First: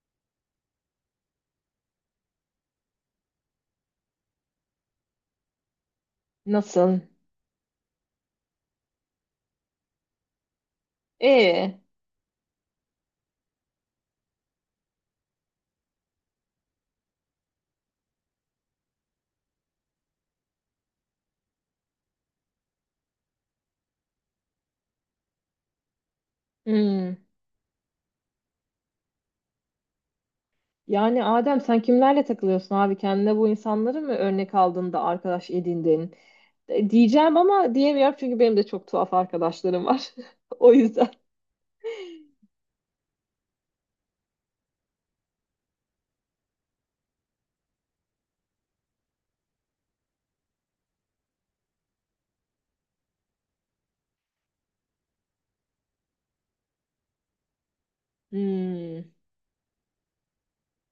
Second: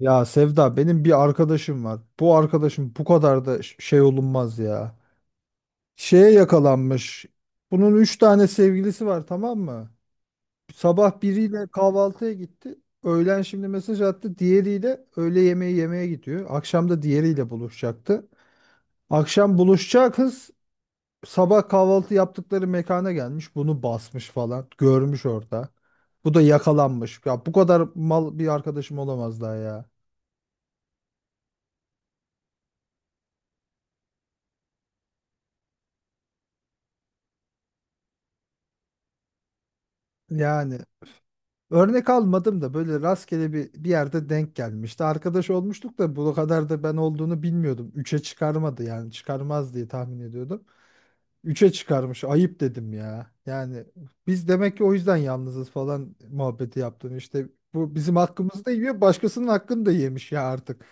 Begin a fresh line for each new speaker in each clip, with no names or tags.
Ya Sevda benim bir arkadaşım var. Bu arkadaşım bu kadar da şey olunmaz ya. Şeye
Nasıl?
yakalanmış. Bunun üç tane sevgilisi var, tamam mı? Sabah biriyle
Ee,
kahvaltıya gitti. Öğlen şimdi mesaj attı. Diğeriyle öğle yemeği yemeye gidiyor. Akşam da diğeriyle buluşacaktı. Akşam buluşacağı kız sabah kahvaltı yaptıkları mekana gelmiş. Bunu basmış falan. Görmüş orada. Bu da
hmm.
yakalanmış. Ya bu kadar mal bir arkadaşım olamaz daha ya.
Yani Adem sen kimlerle takılıyorsun abi? Kendine bu insanları mı örnek aldın da arkadaş edindin? Diyeceğim ama diyemiyorum çünkü benim de çok tuhaf arkadaşlarım var. O
Yani
yüzden.
örnek almadım da böyle rastgele bir yerde denk gelmişti. Arkadaş olmuştuk da bu kadar da ben olduğunu bilmiyordum. Üçe çıkarmadı, yani çıkarmaz diye tahmin ediyordum. Üçe çıkarmış, ayıp dedim ya. Yani biz demek ki o yüzden yalnızız falan muhabbeti yaptım. İşte bu bizim hakkımızı da yiyor,
Hmm.
başkasının hakkını da yemiş ya artık.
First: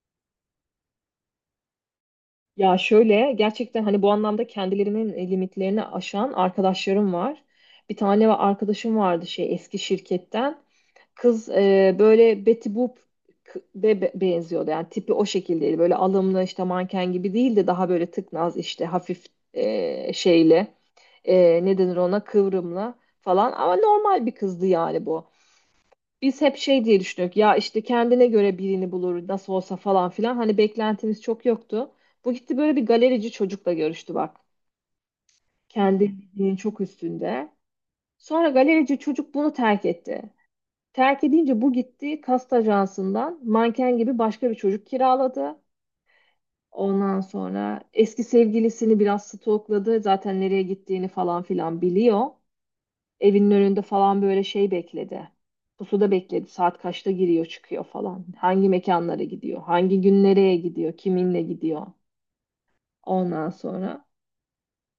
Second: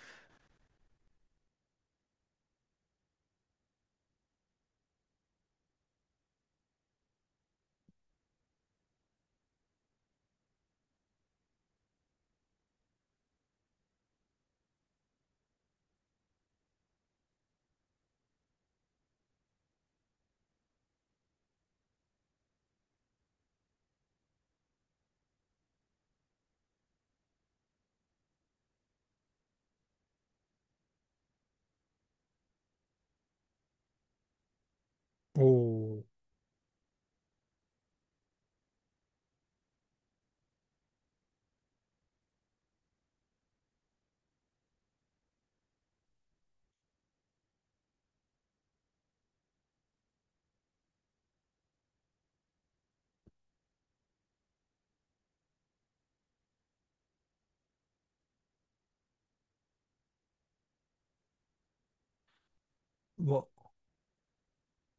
Ya şöyle gerçekten hani bu anlamda kendilerinin limitlerini aşan arkadaşlarım var. Arkadaşım vardı şey eski şirketten. Kız böyle Betty Boop benziyordu. Yani tipi o şekildeydi. Böyle alımlı işte manken gibi değil de daha böyle tıknaz işte hafif şeyle ne denir ona kıvrımlı falan. Ama normal bir kızdı yani bu. Biz hep şey diye düşündük ya işte kendine göre birini bulur nasıl olsa falan filan hani beklentimiz çok yoktu. Bu gitti böyle bir galerici çocukla görüştü bak.
Oo.
Kendi bildiğinin çok üstünde. Sonra galerici çocuk bunu terk etti. Terk edince bu gitti kast ajansından manken gibi başka bir çocuk kiraladı. Ondan sonra eski sevgilisini biraz stalkladı zaten nereye gittiğini falan filan biliyor. Evinin önünde falan böyle şey bekledi. Pusuda bekledi. Saat kaçta giriyor çıkıyor falan. Hangi mekanlara gidiyor? Hangi gün nereye gidiyor? Kiminle gidiyor?
va-
Ondan sonra.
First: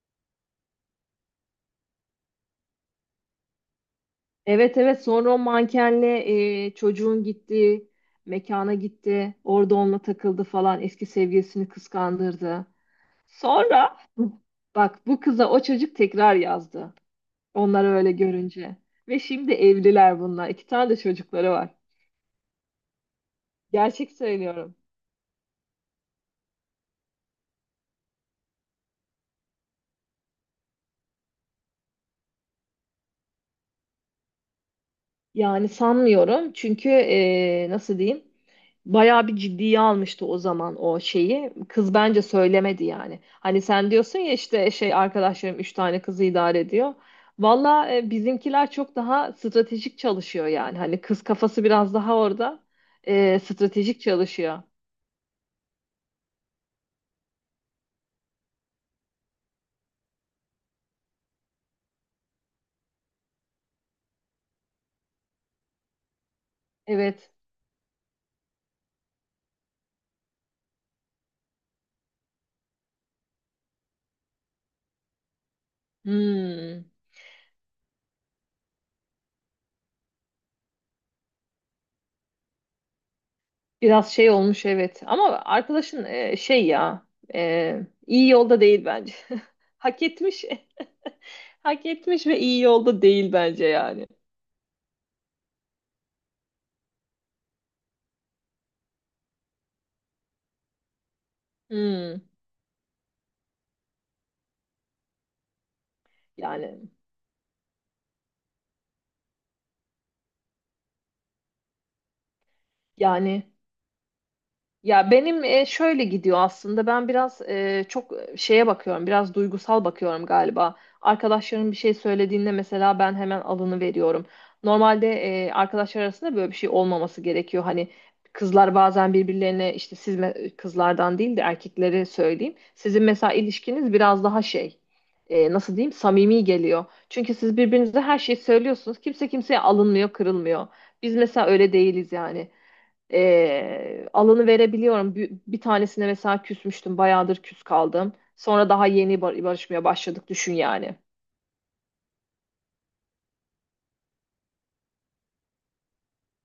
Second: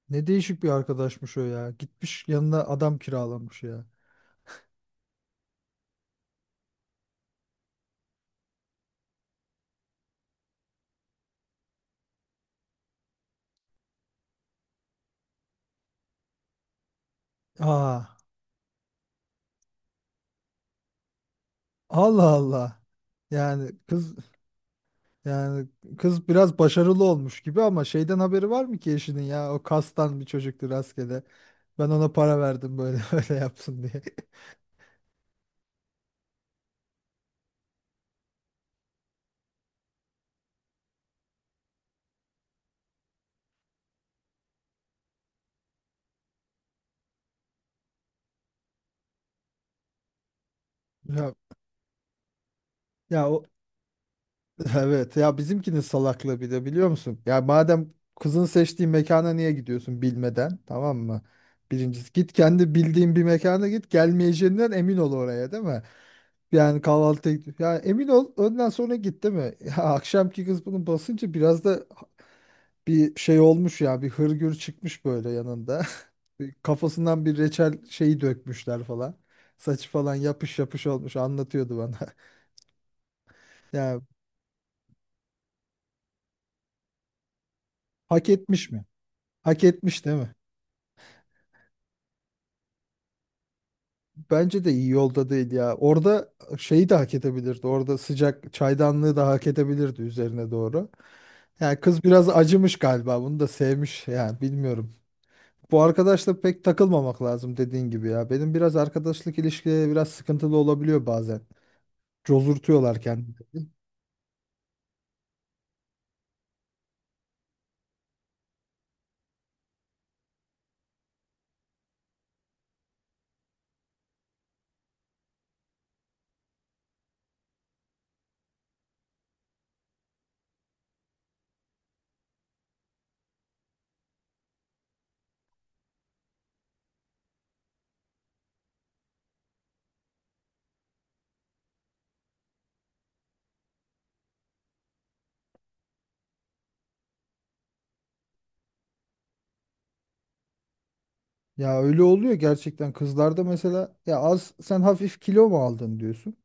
Ne değişik bir arkadaşmış o ya. Gitmiş yanına adam kiralamış ya.
Evet, evet, sonra o mankenle çocuğun gittiği mekana gitti. Orada onunla takıldı falan. Eski sevgilisini kıskandırdı. Sonra bak bu kıza o çocuk tekrar yazdı. Onları öyle
Aa.
görünce. Ve şimdi evliler bunlar. İki tane de çocukları var.
Allah Allah. Yani
Gerçek
kız
söylüyorum.
Yani kız biraz başarılı olmuş gibi ama şeyden haberi var mı ki eşinin ya? O kastan bir çocuktu rastgele. Ben ona para verdim böyle öyle yapsın diye.
Yani sanmıyorum çünkü nasıl diyeyim bayağı bir ciddiye almıştı o zaman o şeyi. Kız bence söylemedi yani. Hani sen diyorsun ya işte şey arkadaşlarım üç tane kızı idare ediyor. Valla bizimkiler çok daha stratejik çalışıyor yani. Hani kız
Ya,
kafası biraz daha orada
ya o
stratejik çalışıyor.
evet ya, bizimkinin salaklığı bir de biliyor musun? Ya madem kızın seçtiği mekana niye gidiyorsun bilmeden, tamam mı? Birincisi git kendi bildiğin bir mekana, git gelmeyeceğinden emin ol oraya, değil mi? Yani
Evet.
kahvaltı, ya emin ol önden sonra git, değil mi? Ya akşamki kız bunu basınca biraz da bir şey olmuş ya, bir hırgür çıkmış böyle yanında.
Hmm.
Kafasından bir reçel şeyi dökmüşler falan. Saçı falan yapış yapış olmuş, anlatıyordu bana. Ya
Biraz şey olmuş, evet. Ama arkadaşın e,
hak
iyi yolda
etmiş mi?
değil bence.
Hak
Hak
etmiş değil mi?
etmiş. Hak etmiş ve iyi yolda değil bence yani.
Bence de iyi yolda değil ya. Orada şeyi de hak edebilirdi. Orada sıcak çaydanlığı da hak edebilirdi üzerine doğru. Yani kız
Hmm,
biraz acımış galiba. Bunu da sevmiş, yani bilmiyorum. Bu arkadaşla pek
yani
takılmamak lazım, dediğin gibi ya. Benim biraz arkadaşlık ilişkileri biraz sıkıntılı olabiliyor bazen. Cozurtuyorlar
yani
kendilerini.
ya benim şöyle gidiyor aslında. Ben biraz şeye bakıyorum. Biraz duygusal bakıyorum galiba. Arkadaşlarım bir şey söylediğinde mesela ben hemen alını veriyorum. Normalde arkadaşlar arasında böyle bir şey olmaması gerekiyor. Hani kızlar bazen birbirlerine işte siz kızlardan değil de erkeklere söyleyeyim. Sizin mesela ilişkiniz biraz daha şey nasıl diyeyim samimi geliyor. Çünkü siz birbirinize her şeyi söylüyorsunuz. Kimse kimseye alınmıyor, kırılmıyor. Biz mesela öyle değiliz yani alanı verebiliyorum. Bir tanesine mesela küsmüştüm. Bayağıdır küs kaldım. Sonra daha yeni barışmaya başladık düşün yani.
Ya öyle oluyor gerçekten kızlarda, mesela ya az sen hafif kilo mu aldın diyorsun.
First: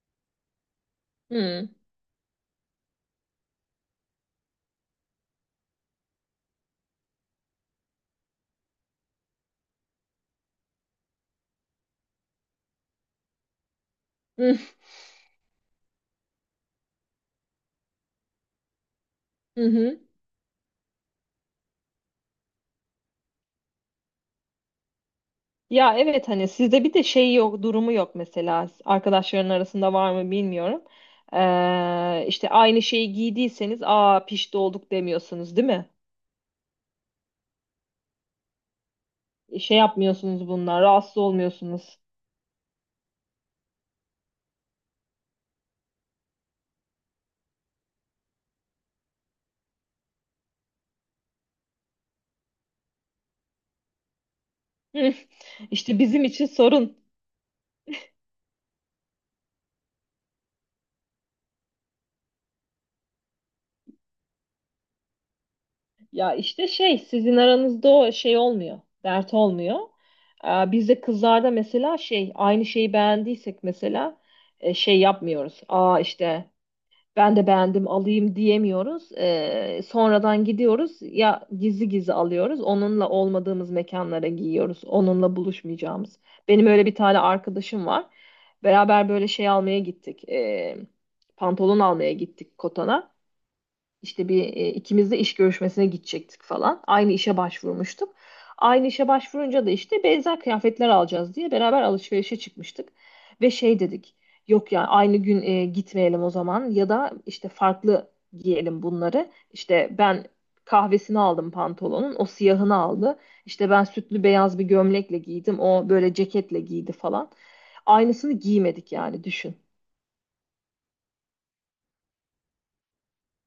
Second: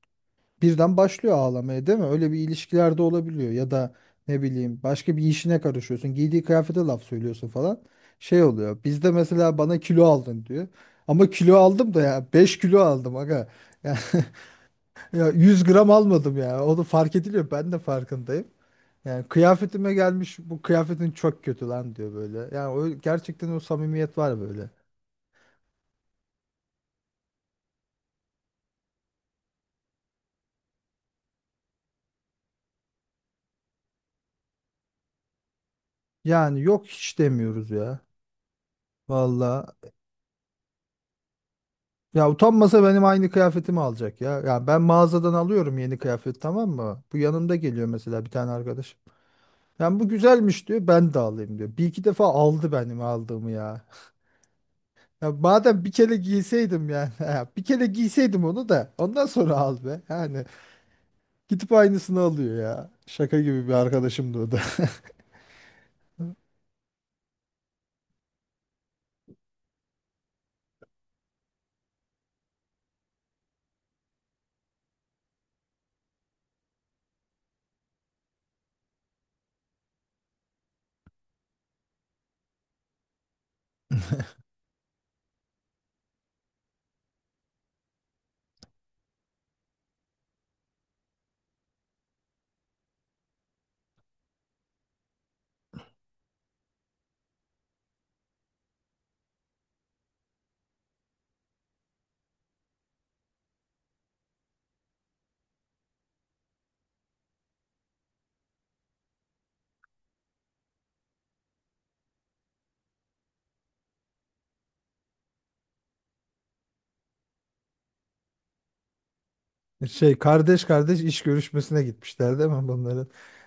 Birden başlıyor
Hı.
ağlamaya, değil mi? Öyle bir ilişkilerde olabiliyor, ya da ne bileyim başka bir işine karışıyorsun. Giydiği kıyafete laf söylüyorsun falan. Şey oluyor. Bizde mesela bana kilo aldın diyor. Ama kilo aldım da ya, 5 kilo aldım aga. Ya,
Hı
ya 100 gram almadım ya. Onu fark ediliyor. Ben de farkındayım. Yani
hı.
kıyafetime
Hı.
gelmiş, bu kıyafetin çok kötü lan diyor böyle. Yani o gerçekten o samimiyet var böyle.
Ya evet hani sizde bir de şey yok, durumu yok mesela. Arkadaşların arasında var mı bilmiyorum. İşte aynı şeyi giydiyseniz aa pişti olduk demiyorsunuz değil mi?
Yani yok, hiç demiyoruz ya.
E,
Valla.
Şey yapmıyorsunuz bunlar, rahatsız olmuyorsunuz.
Ya utanmasa benim aynı kıyafetimi alacak ya. Yani ben mağazadan alıyorum yeni kıyafet, tamam mı? Bu yanımda geliyor mesela bir tane arkadaş. Yani bu güzelmiş diyor, ben de alayım diyor. Bir iki defa aldı benim aldığımı ya.
Hı.
Ya madem bir
İşte
kere
bizim için
giyseydim
sorun.
yani. Ya bir kere giyseydim onu da ondan sonra al be. Yani gidip aynısını alıyor ya. Şaka gibi bir arkadaşımdı o da.
Ya işte şey sizin aranızda o şey olmuyor. Dert olmuyor. Bizde kızlarda mesela şey aynı şeyi beğendiysek mesela şey yapmıyoruz. Aa işte ben de beğendim alayım diyemiyoruz. Sonradan gidiyoruz ya gizli gizli alıyoruz. Onunla olmadığımız mekanlara giyiyoruz. Onunla buluşmayacağımız. Benim öyle bir tane arkadaşım var. Beraber böyle şey almaya gittik. Pantolon almaya gittik Kotan'a. İşte bir ikimiz de iş görüşmesine gidecektik falan. Aynı işe başvurmuştuk. Aynı işe başvurunca da işte benzer kıyafetler alacağız diye beraber alışverişe çıkmıştık. Ve şey dedik. Yok ya aynı gün gitmeyelim o zaman ya da işte farklı giyelim bunları. İşte ben kahvesini aldım pantolonun, o siyahını aldı. İşte ben sütlü beyaz bir gömlekle giydim, o böyle ceketle giydi falan. Aynısını giymedik yani düşün.
Şey kardeş kardeş iş görüşmesine gitmişler değil mi bunların?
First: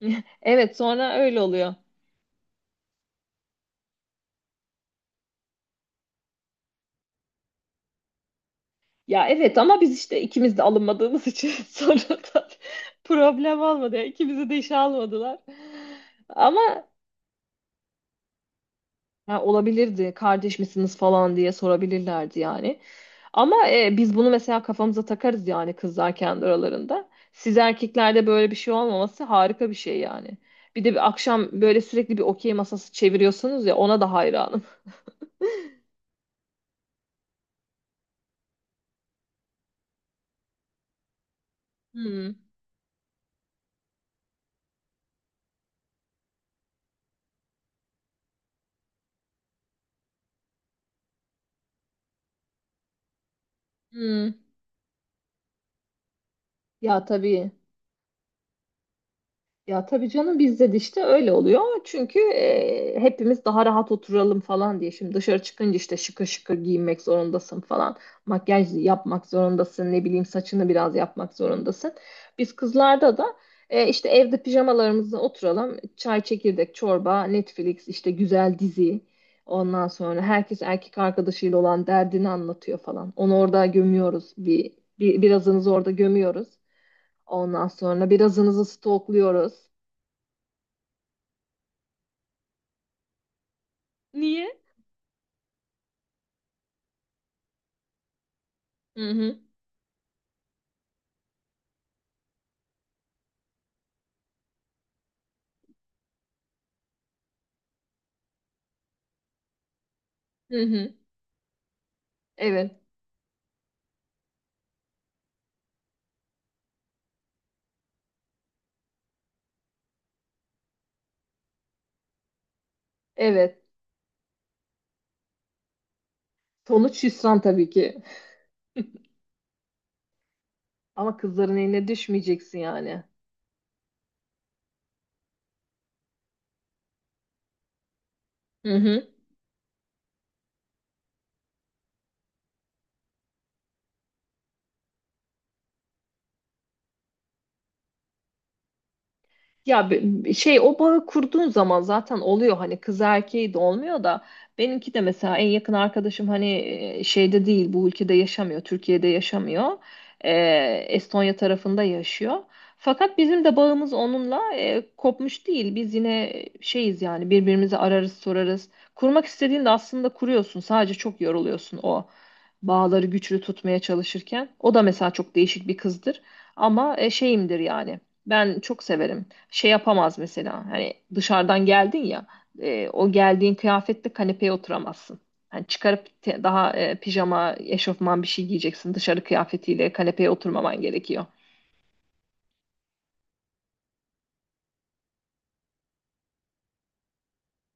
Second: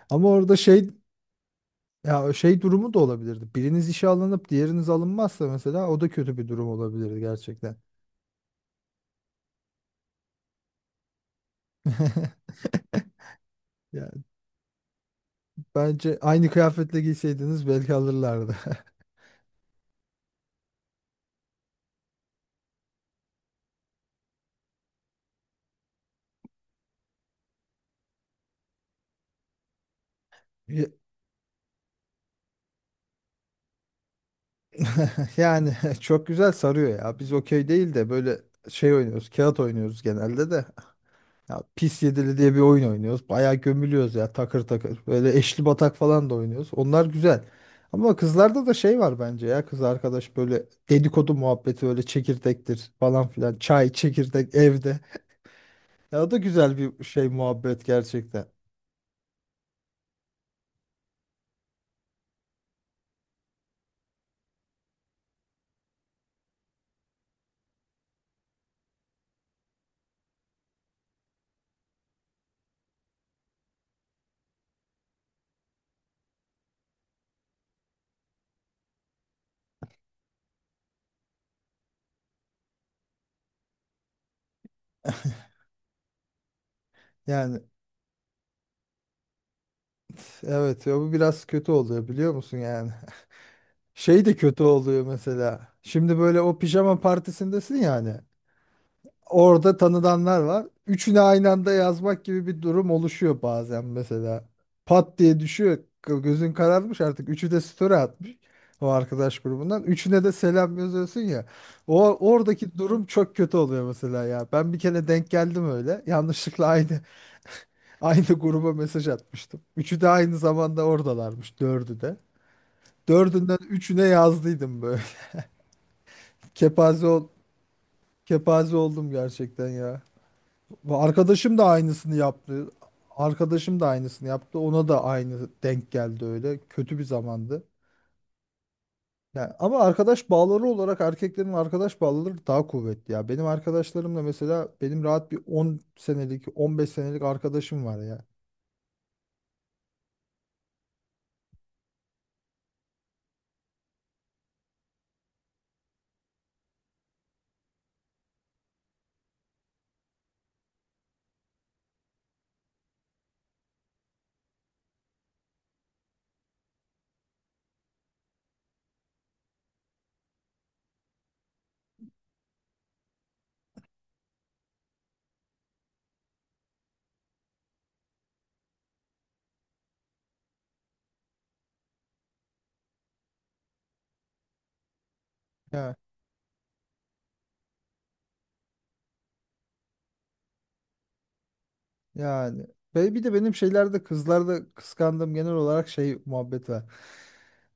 Ama orada
Evet,
şey,
sonra öyle oluyor.
ya şey durumu da olabilirdi. Biriniz işe alınıp diğeriniz alınmazsa mesela, o da kötü bir durum olabilirdi gerçekten.
Ya evet ama biz işte ikimiz de alınmadığımız için sonradan problem olmadı. Yani
Yani
ikimizi de işe almadılar.
bence aynı
Ama
kıyafetle giyseydiniz belki alırlardı.
ha, olabilirdi kardeş misiniz falan diye sorabilirlerdi yani. Ama biz bunu mesela kafamıza takarız yani kızlar kendi aralarında. Siz erkeklerde böyle bir şey olmaması harika bir şey yani. Bir
Ya-
de bir akşam böyle sürekli bir okey masası çeviriyorsunuz ya ona da hayranım.
Yani, çok güzel sarıyor ya. Biz okey değil de böyle şey oynuyoruz, kağıt oynuyoruz genelde de. Ya pis
Hmm,
yedili diye bir oyun oynuyoruz. Bayağı gömülüyoruz ya, takır takır. Böyle eşli batak falan da oynuyoruz. Onlar güzel. Ama kızlarda da şey var bence ya, kız arkadaş böyle dedikodu muhabbeti, öyle çekirdektir falan filan. Çay,
hmm.
çekirdek evde. Ya o da güzel bir
Ya
şey,
tabii.
muhabbet gerçekten.
Ya tabii canım bizde de işte öyle oluyor. Çünkü hepimiz daha rahat oturalım falan diye. Şimdi dışarı çıkınca işte şıkır şıkır giyinmek zorundasın falan. Makyaj yapmak zorundasın. Ne bileyim saçını biraz yapmak zorundasın. Biz kızlarda da işte evde pijamalarımızla oturalım. Çay, çekirdek, çorba, Netflix, işte güzel dizi. Ondan sonra herkes erkek arkadaşıyla olan derdini anlatıyor falan. Onu orada gömüyoruz. Bir birazınızı orada gömüyoruz.
Yani
Ondan sonra birazınızı stokluyoruz.
evet ya, bu biraz kötü oluyor biliyor musun yani. Şey de
Niye?
kötü oluyor mesela. Şimdi böyle o pijama partisindesin yani.
Hı hı.
Orada tanıdanlar var. Üçünü aynı anda yazmak gibi bir durum oluşuyor bazen mesela. Pat diye düşüyor. Gözün kararmış artık. Üçü de story atmış o arkadaş grubundan. Üçüne de
Hı
selam
hı.
yazıyorsun ya. O oradaki
Evet.
durum çok kötü oluyor mesela ya. Ben bir kere denk geldim öyle. Yanlışlıkla aynı aynı gruba mesaj atmıştım. Üçü de aynı zamanda oradalarmış. Dördü de. Dördünden
Evet.
üçüne yazdıydım böyle.
Sonuç
Kepaze ol,
hüsran tabii ki.
kepaze oldum gerçekten ya. Bu
Ama
arkadaşım
kızların
da
eline
aynısını
düşmeyeceksin
yaptı.
yani.
Ona da aynı denk geldi öyle. Kötü bir zamandı.
Hı hı.
Yani ama arkadaş bağları olarak erkeklerin arkadaş bağları daha kuvvetli ya. Benim arkadaşlarımla mesela benim rahat bir 10 senelik, 15 senelik arkadaşım var ya.
Ya şey o bağı kurduğun zaman zaten oluyor hani kız erkeği de olmuyor da benimki de mesela en yakın arkadaşım hani şeyde değil bu ülkede yaşamıyor, Türkiye'de yaşamıyor. E, Estonya tarafında yaşıyor fakat bizim de bağımız onunla kopmuş değil, biz yine şeyiz yani birbirimizi ararız sorarız. Kurmak istediğinde aslında kuruyorsun, sadece çok yoruluyorsun o bağları güçlü tutmaya çalışırken. O da mesela çok değişik bir kızdır ama şeyimdir yani, ben çok severim. Şey yapamaz mesela. Hani dışarıdan geldin ya o geldiğin kıyafetle kanepeye oturamazsın. Hani
Ya
çıkarıp pijama, eşofman bir şey giyeceksin. Dışarı kıyafetiyle kanepeye oturmaman gerekiyor.
yani ve bir de benim şeylerde, kızlarda kıskandığım genel olarak şey muhabbet var.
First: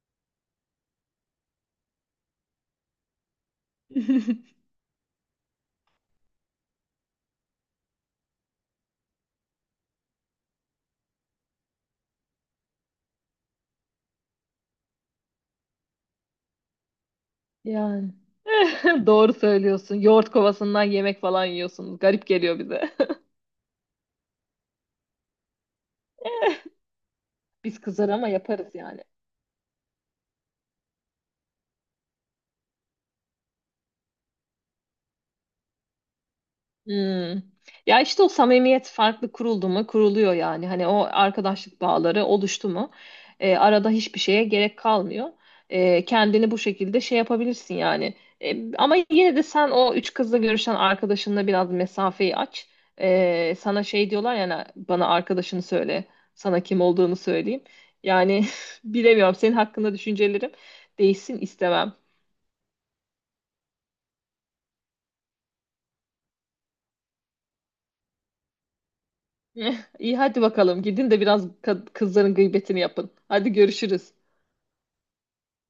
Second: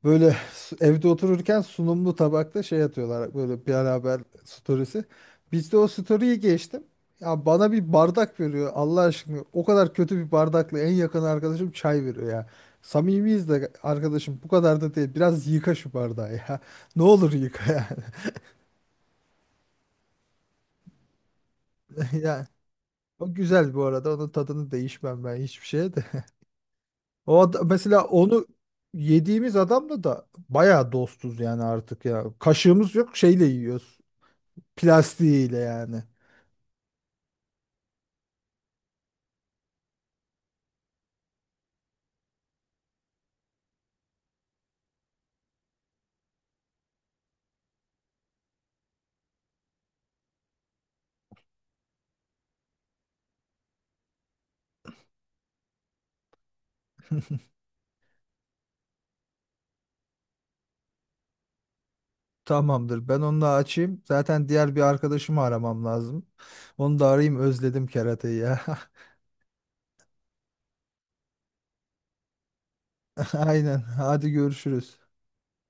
Böyle evde otururken sunumlu tabakta şey atıyorlar, böyle bir haber storiesi. Biz de o story'i geçtim. Ya bana bir bardak veriyor Allah aşkına. O kadar kötü bir bardakla en yakın arkadaşım çay veriyor ya. Samimiyiz de arkadaşım, bu kadar da değil. Biraz yıka şu bardağı ya. Ne olur yıka yani.
Yani Doğru söylüyorsun. Yoğurt kovasından yemek falan yiyorsunuz. Garip
Ya
geliyor bize.
o güzel bu arada. Onun tadını değişmem ben hiçbir şeye de.
Biz
Mesela
kızar ama
onu
yaparız yani.
yediğimiz adamla da bayağı dostuz yani artık ya. Kaşığımız yok, şeyle yiyoruz. Plastiğiyle yani.
Hmm. Ya işte o samimiyet farklı kuruldu mu kuruluyor yani. Hani o arkadaşlık bağları oluştu mu arada hiçbir şeye gerek kalmıyor. Kendini bu şekilde şey yapabilirsin yani. Ama yine de sen o üç kızla görüşen arkadaşınla biraz mesafeyi aç. Sana şey diyorlar yani, bana arkadaşını söyle. Sana kim olduğunu söyleyeyim. Yani bilemiyorum, senin hakkında düşüncelerim değişsin istemem.
Tamamdır. Ben onu da açayım. Zaten diğer bir arkadaşımı aramam lazım. Onu da arayayım. Özledim kerateyi ya.
İyi, hadi bakalım gidin de biraz kızların gıybetini yapın. Hadi
Aynen.
görüşürüz.
Hadi görüşürüz.